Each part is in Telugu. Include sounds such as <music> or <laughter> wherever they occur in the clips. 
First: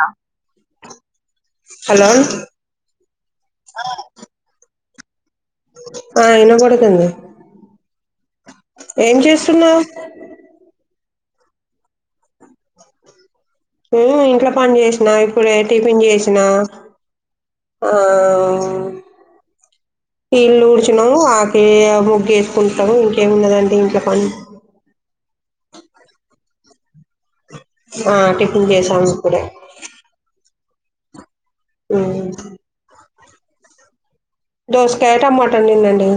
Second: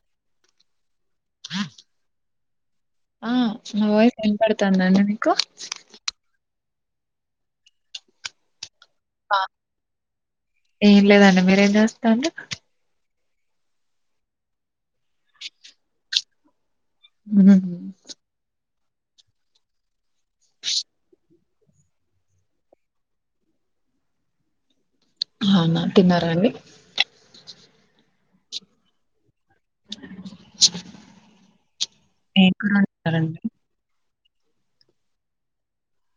ఆ హు నా వాయిస్ వినపడతందన్న ఆ ఇన్న కూడ హు ఏం ఆ, చేస్తున్నావు ఏం లేదండి మీరేం చేస్తారు హు ఇంట్ల పని చేసినా ఇప్పుడే టిఫిన్ చేసినా హు ఇల్లు ఊడ్చినం అకిలి మొగ్గు వేసుకుంటాము ఇంకేమి ఉన్నదండి ఇంట్లో పని అవునా తిన్నారా అండి ఆ టిఫిన్ చేసాము ఇప్పుడే ఉమ్. ఏం కూర వాడుతా సరే అండి దోసకాయ టమాటా వండినండి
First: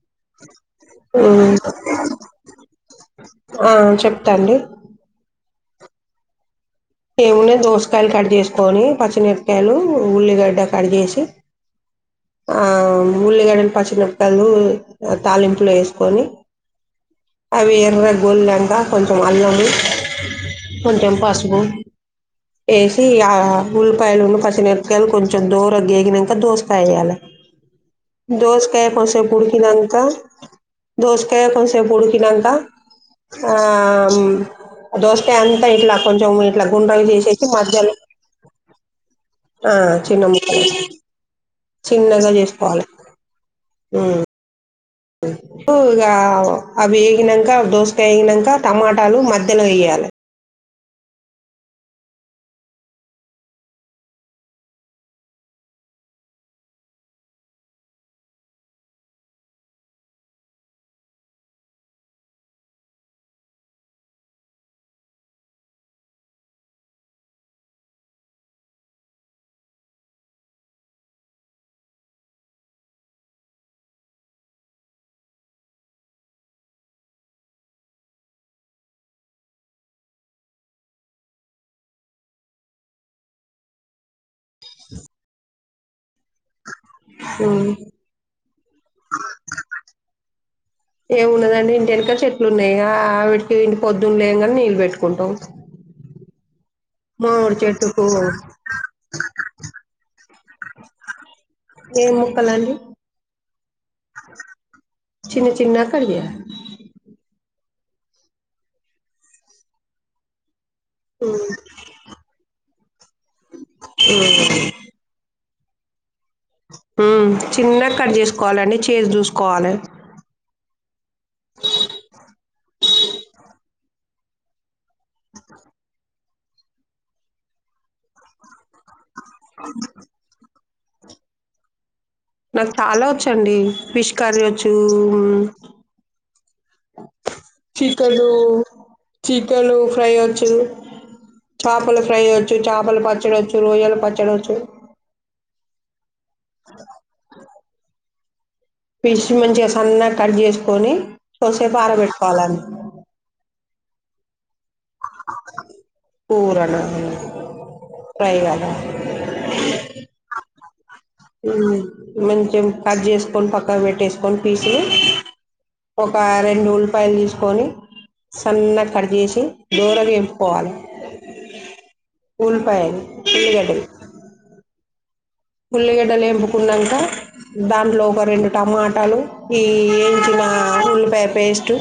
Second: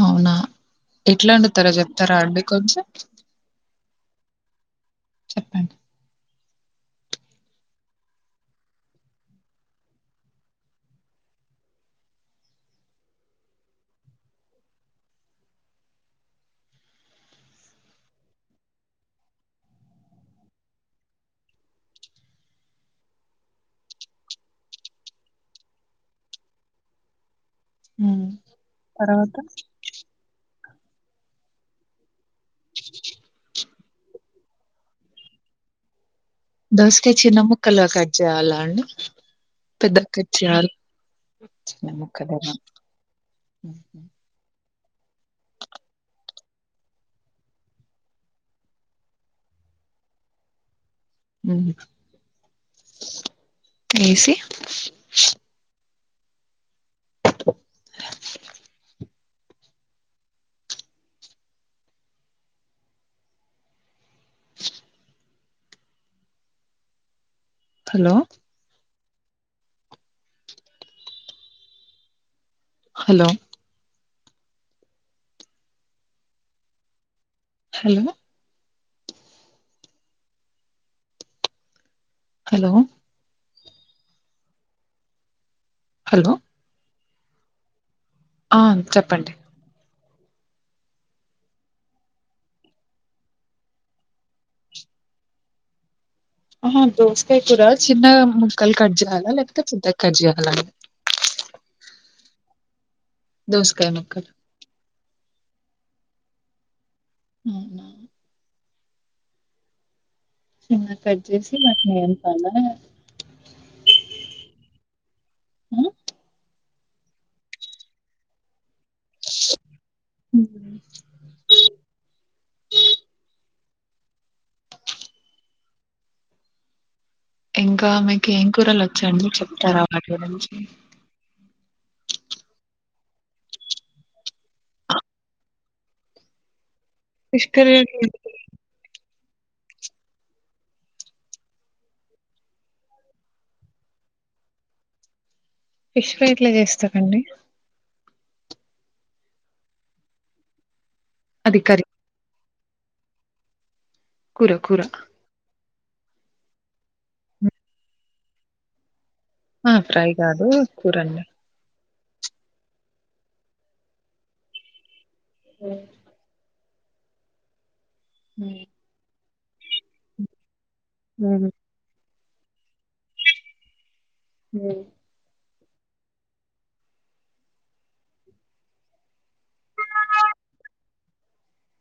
అవున ఎట్లా ఉమ్. వండుతారో చెప్తారా అండి కొంచెం ఏంటండీ చెప్పండి ఏమున్నా దోసకాయలు కట్ చేసుకొని పచ్చిమిరకాయలు ఉల్లిగడ్డ కట్ చేేసి ఆ ఉల్లిగడ్డ పచ్చిమిరకాయలు తాలింపులో వేసుకొని అవి ఎర్ర గోలినంక కొంచెం అల్లము కొంచెం పసుపు వేసి ఆ ఉల్లిపాయలున్న పచ్చనిరకాయలు కొంచెం దోర గేగినాక దోసకాయ వేయాలి ఉమ్ దోసకాయ కాసేపు తర్వాత ఉడికినంక దోసకాయ కొద్దిసేపు ఉడికినంక తా ఆ ఆ దోసకాయి అంతంతా ఇట్లాకు కొంచెం ఇట్లా గుండ్రగా దోసకాయ చిన్న చేసేసి ముక్కలు మధ్యలో కట్ చేయాలా అండి ఆ పెద్ద చిన్న కట్ ముక్కలు చేయాల చిన్న ముక్క చిన్నగా లే చేసుకోవాలి ఇగా అవి వేగినక దోస ఎగినంక టమాటాలు మధ్యలో వేయాలి ఏసి <inaudible> hello hello hello hello hello హా ఆ చెప్పండి ఏమున్నదండి ఇంటి వెనుక చెట్లు ఉన్నాయి ఆవిటికి ఏంటి పొద్దున్న లేవగానే నీళ్ళు పెట్టుకుంటాం ఆ దోసకాయ మామిడి కూర చిన్న చెట్టుకు ముక్కలు కట్ చేయాలా లేకపోతే పెద్దగా కట్ చేయాల అండి ఏం ముక్కలండి దోసకాయ ముక్కలు చిన్న చిన్నగ కట్ చెయాలి అవునా చిన్న కట్ చేసి మాకు నేను పాల హా చిన్నగ కట్ చేసుకోవాలండి కేజ్ చూసుకోవాలే ఉమ్. <inaudible> ఇంకా మీకు ఏం కూరలు వచ్చండి చెప్తారా వాటి గురించి? నాకు చాలా వచ్చు అండి ఫిష్ కర్రీ వచ్చూ fish curry chicken chicken fry వచ్చు, చేపలు ఫ్రై వచ్చు, చేపలు పచ్చడి వచ్చు, రొయ్యల పచ్చడి వచ్చు. ఫిష్ ఫ్రై ఎట్ల చేస్తరండి? పిష్ మంచిగ సన్నగా కట్ చేసుకొని, కొద్ది అది సేపు కర్రీ ఆరబెట్టుకోవాలం అ కుర కూర కూరలు <unintelligible> ఆ ఫ్రై కాదు కూరండి మ్మ్ మంచెం కట్ చేసుకొని పక్కకు పెట్టేసుకొని పీసులు ఒక రెండు ఉ ల్లిపాయలు తీసుకొని, హ్మ్ సన్నాగ కట్ చేేసి, దోరగ ఏంపుకోవాలే. మ్మ్ ఉల్ల్పాయలు, ఉల్లిగడ్డలు అ ఉల్లిగడ్డలు ఎంపుకున్నాంక దాంట్లో ఒక రెండు టమాటాలు, ఈ ఏంచిన ఉల్లిపాయ పేస్టు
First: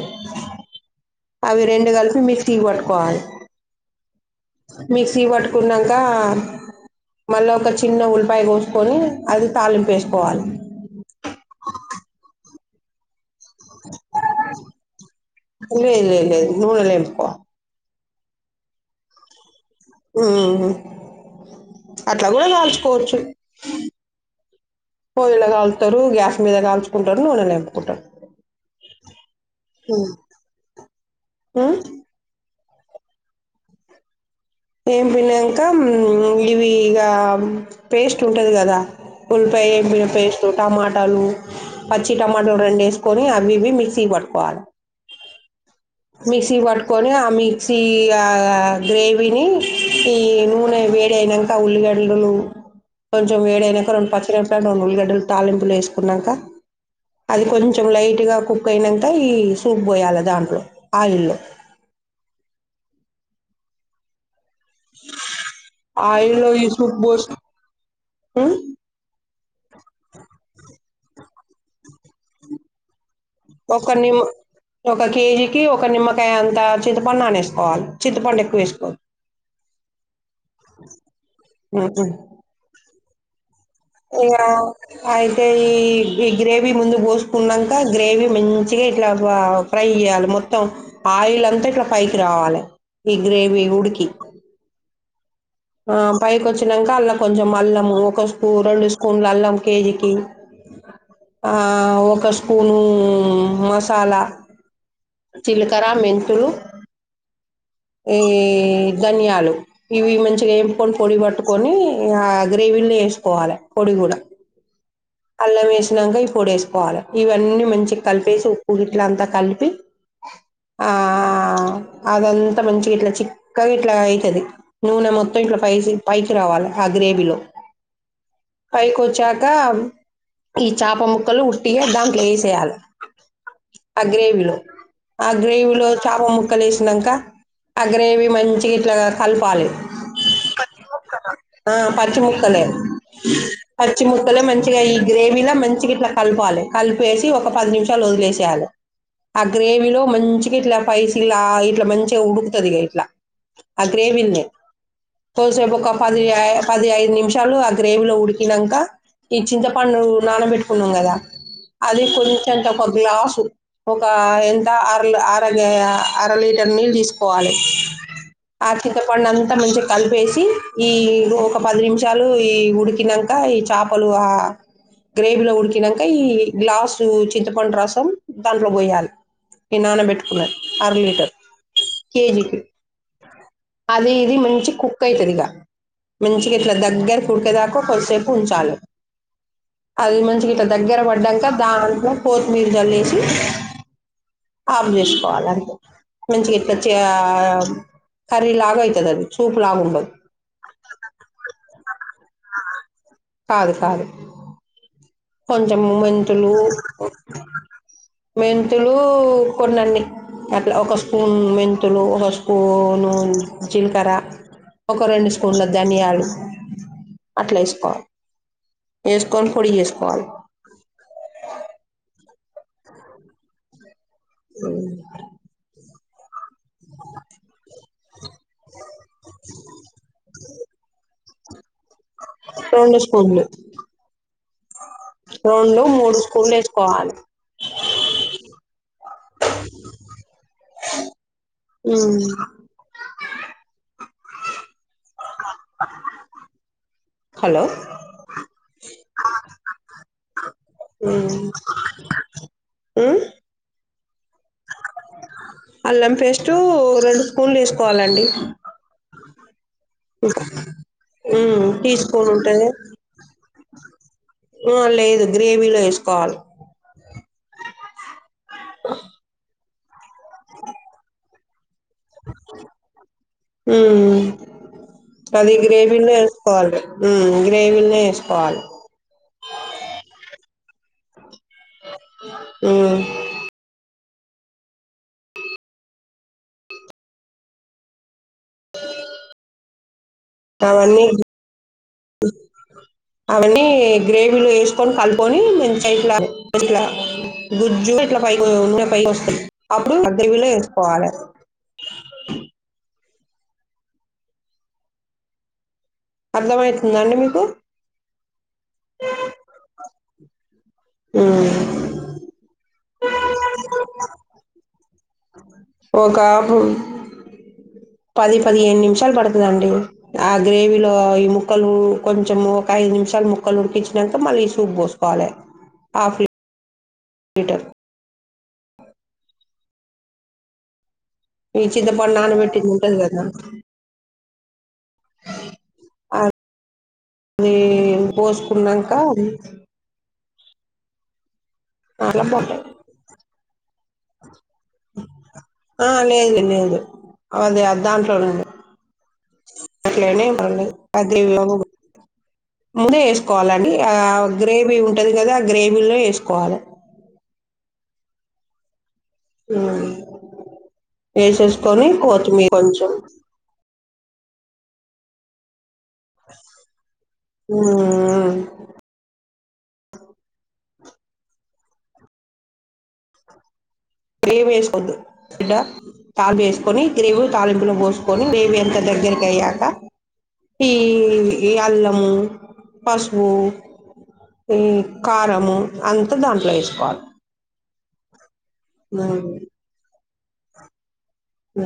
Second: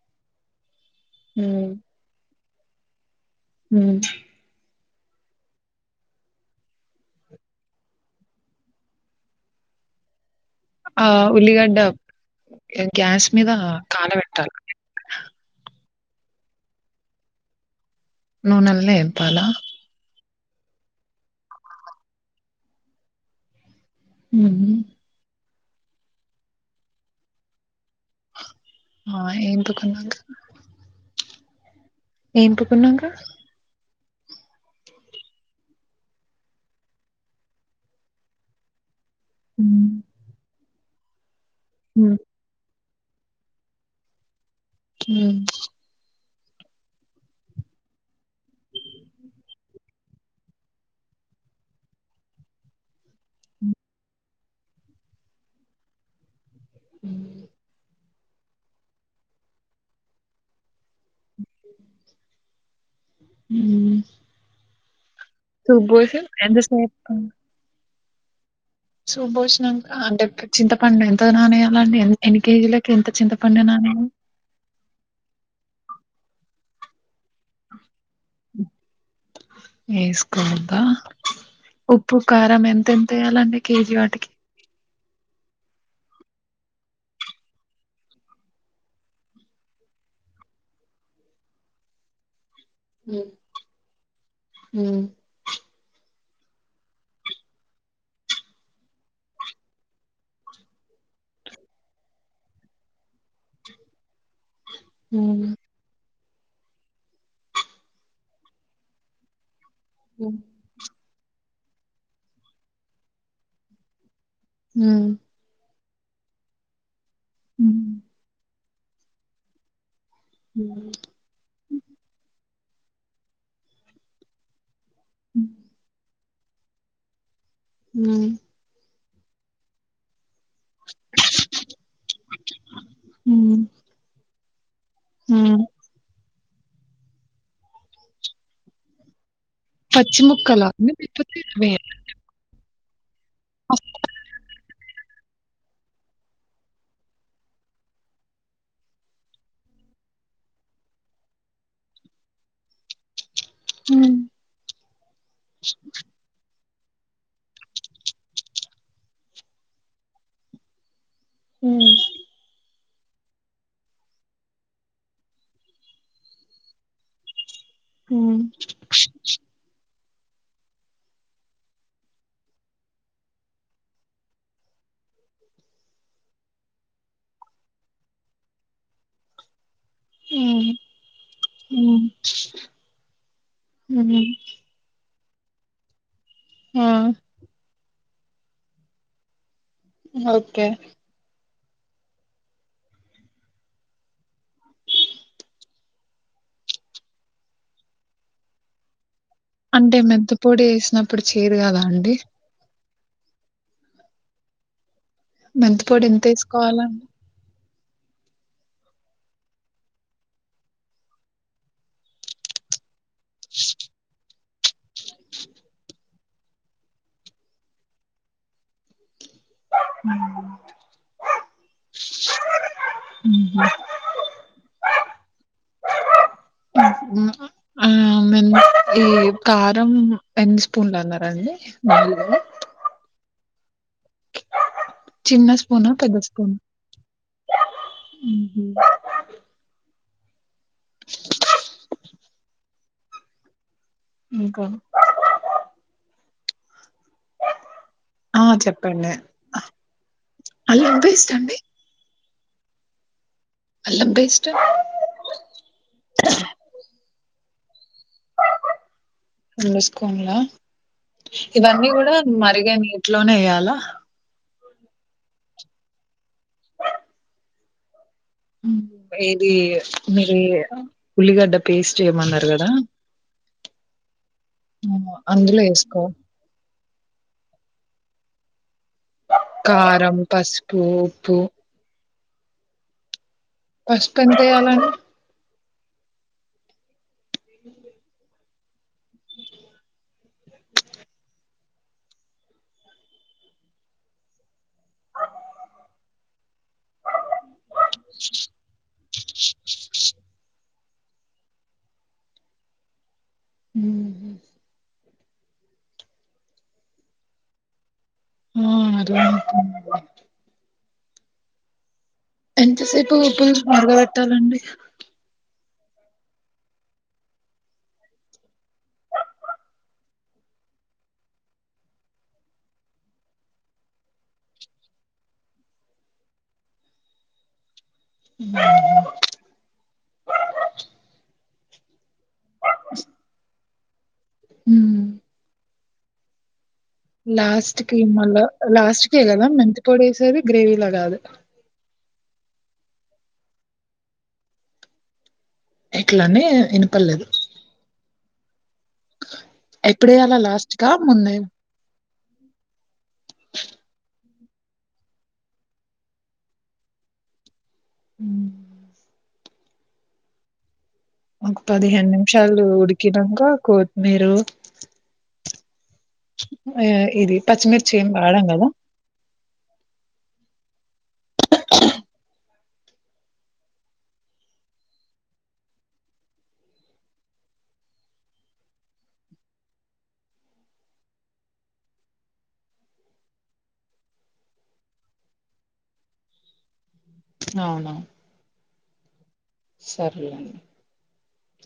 అవి హ్మ్ రెండు కలిసి మి క్సీ కి పట్టుకోవాలే. మ్ మిక్సీకి పట్టుకున్నాంక మళ్ళీ ఒక చిన్న ఉల్పాయ కోసుకొని అది తళింపు ఏసుకోవాలే. ఆ ఉల్లిగడ్డ గ్యాస్ మీద కాల పెట్టాల లేదు లేదు లేదు నూనెల ఏంపుకోవాలే. నూనెల్నే ఏంపాలా? హ్మూ అట్ల కూడ కాల్చుకోవచ్చు. ఉహు పొయ్యిల కాల్ తారు గ్యాస్ మీద కాల్చుకుంటారు. నూనల వేంపుకుంటరు. ఆ ఎంపుకున్నాక ఆ ఏంపు కున్నాక ఏం పినాక ఇవి ఇగ పేస్ట్ ఉంటది కదా ఉల్లిపాయ హ్మ్ ఏంపిన పేస్టు టమాటాలు పచ్చి హ్మ్ టమాటలు రెండు ఏసి కొని అవి ఇవి మిక్సీకి పట్టుకోవాల హ్మ్ మిక్సీ పట్టుకొని ఆ మిక్సీ ఆ గ్రేవీని ఈ నూనె వేడి అయినంక ఉల్లిగడ్డలను కొంచెం వేడి అయినాక రెండు పచ్చి మిరపకాయలు రెండు ఉల్లిగడ్డలు తాలింపు లో వేసుకున్నాక అది కొంచెం లైట్ గట్టిగా కుక్ అయినంక ఈ సూప్ పోయాల దాంట్లో ఆయిల్లో హ్మ్ సూప్ బోసి ఎంత సేపూ హ్మ్ సూప్ బోషీ నాంక అంటే క చింత పండు ఎంత నానెయ్యాలండి ఎన్ని కేజీలకి ఎంత చింత ఒక నిమ్ ఒక కేజీకి ఒక నిమ్మ అంటే అంతా చింత వేస్కోబ్బా ఉప్పు, కారం ఎంతెం వేయాలండి కేజీ వాటికి ఇగ అయితే ఈ ఈ గ్రేవీ ముందు పోసుకున్నంక గ్రేవీ మంచిగా ఇట్లా ఆ ఫ్రై చేయాలి మొత్తం ఆయిల్ అంతా ఇట్లా పైకి రావాలి. ఈ ఉమ్, గ్రేవి ఉడుకి ఉమ్, ఆ పైకొచ్చినంక అల్ల కొంచెం అల్లము ఒక స్పూ రెండు స్పూన్లు అల్లం కేజీకి ఆ ఒక స్పూను మసాలా ఉమ్, జీలకర్ర మెం తులు ఈ ధనియాలు ఇవి మంచిగా ఏంపుకొంట పొడి పట్టుకొని ఆ గ్రేవీని వేసుకోవాలి పొడి కూడా ఉమ్, అల్లమేసి తినంగ ఈ పొడేసుకోవాలి ఇవన్నీ ఉమ్, మంచిగ కలిపేసి ఇట్లా అంతా కలిపి ఉమ్, ఆ అదం మంచిగిట్లా చిక్కగా ఇట్లా అయితది నూనె మొత్తం ఉమ్, ఇట్ల ఫైసి పై రావాల ఆగ్రేవిలో మళ్ళీ కుచ్చాక ఈ చాప ముక్కలు ఉట్టిగా దాంట్ల ఎసేయాలే ఉమ్. ఆ గ్రేవీలో ఆ ఉమ్. గ్రేవీలో చాప ము ముక్కలు ఎసినంక ఆ గ్రేవీ మంచి గిట్లా పచ్చి ముక్కలా మేమిట్ల ఆ పచ్చి <unintelligible> ముక్కలే పచ్చి ముక్కలే మంచి మంచిగా ఈ గ్రేవీలా మంచిగా ఇట్లా కలుపాలే కలిపేసి ఒక పది నిమిషాలు వదిలేసేయాలే ఆ గ్రేవీలో మంచిగా ఇట్లా పైసిలా ఇట్లా మంచిగా ఉడుకుతది ఇగ ఇట్లా ఆ ఉమ్, గ్రేవిన్లే కొసేపు ఒక పది పది ఐదు నిమిషాలు ఆ గ్రేవీలో ఉడికినంక ఈ చింతపండు నానబెట్టుకున్నాం కదా ఉమ్, అది కొంచెం త ఒక గ్లాసు ఒక ఎంత అర అర అర లీటర్ నీళ్ళు తీసుకోవాలే ఉమ్, ఆ చింతపండంత మంచి కలిపేసి ఈ ఒక పది నిమిషాలు ఈ ఉడికినంక ఈ చాప లు ఆ గ్రేవీలో ఉడికినంక ఈ గ్లాసు చింతపండు రసం దాంట్లో బోయలే ఈ నానబెట్టుకున్న ఉమ్, అర లీటర్ ఉమ్, కేజీకి అది ఉమ్. ఇది మంచి కుక్ కైతరిగా మంచిగిట్లా ఆ, దగ్గరికూడికేదాకా కొద్దిసేపు చాలు అది మంచి గిట్ల ఓకే దగ్గర పడంక దాంట్లో కొత్తిమీరు జల్లేషి ఆపు చేసుకోవాలంతే మంచి గిట్ల చే ఆ కర్రీలాగా అయితదది అంటే మెంతి పొడి ఎసినప్పుడు చేదు కదా అండి కాదు కాదు కొంచెంము మెంతిపొడి ఎంత మెంతులు వేసుకోవాలండి మెంతులు కొన్నండి అట్లా ఒక స్పూన్ మెంతులు ఒక స్పూను జీలకర ఒక రెండు స్పూన్ల ధనియాలు అట్లా ఎసుకోవాలి ఎస్ కొని పొడి చేస్కోవాలి ఉహు ఉ ఉహు ఉ మేం ఈ కారం ఎన్ని స్పూన్లు అన్నారండి నాలుగు రెండు స్పూన్లు చిన్న రెండు స్పూన మూడు పెద్ద స్కూన స్పూన్లు వేసుకోవాలి ఊహు ఉ <inaudible> ఇంకా <inaudible> హలో ఆ చెప్పండి హల్లో వినిపిస్తాంది ఉ అల్లం బేస్ అల్లం పేస్టు రెండు స్పూన్ తీసుకోవాలండి అన్ల ఏసుకోలా ఇవన్నీ టీ కూడా స్పూన్ మరిగ నీట్లోనేయాలా ఆ లేదు గ్రేవీలో ఏసుకోవాల ఏది మిరియెన ఉల్లిగడ్డ ఉల్లిగడ్డ పేస్టు ఏమన్నారు కదా ఊ అది అందులో వేసుకో గ్రేవీలో ఏసుకోవాలి ఉ గ్రేవీనే ఏసుకోవాలి కారం పసు ము ఉప్పు ఊ పసుపు ఎంతేయాలండీ అ అవన్నీ అవన్నీ గ్రేవీలో ఏసుకొని కలుకొని మంచి గా ఇట్లా ఇట్లా గుజ్జు ఇట్లా పై నూనె పై వస్తుంది అప్పుడు గ్రేవీలో ఏస్ పోవాలె ఊహు అర్దమయితుందా అండి మీకు ఆ అర్దమైతుందండి ఊ ఎంతసేపు ఉప్పు జూసి మరగబెట్టాలండి ఒక పది పదిహేను నిమిషాలు పడుతదండి ఆ గ్రేవీలో ఈ ముక్కలు కొంచెం ఒక ఐదు నిమిషాలు ముక్కలు ఉడికిచ్చినంకా మళ్ళీ సూప్ పోసుకోవాలే ఆఫ్ లీటర్ ఉహు హు ఈ చి మా నాన్న పెట్టింది ఉంటంది కదా. ఊ ఆ అది లాస్ట్ కి మళ్ళ పోసుకున్నాక లాస్ట్ క వె కదా మెంతి పొడి వేసేది. గ్రేవిలా కాదు. అలా పోంటే <inaudible> ఆ లేదు ఎట్లానే లేదు అది దాంట్లోనండి ఎక్కడే అలా లాస్ట్గా అది మున్నా ముందే వేసుకోవాలని ఆ గ్రేవీ ఉంటది కదా, ఆ గ్రేవీలో వేసుకోవాలి. <inaudible> ఆ ఒక పదిహేను నిమిషాలు ఉడికినాక కోత్తిమీరి రు ఆ ఇది పచ్చిమిర్చి ఏమి వాడం కదా గ్రేవీ వేసుకోవద్దు, బిడ్డ తాలిపి వేసుకొని గ్రేవీ తాలింపులో పోసుకొని గ్రేవీ అంత దగ్గరకి అయ్యాక ఈ అల్లము పసుపు ఈ కారము అంతా దాంట్లో వేసుకోవాలి. అవునువును ఆ సరలేండి. హ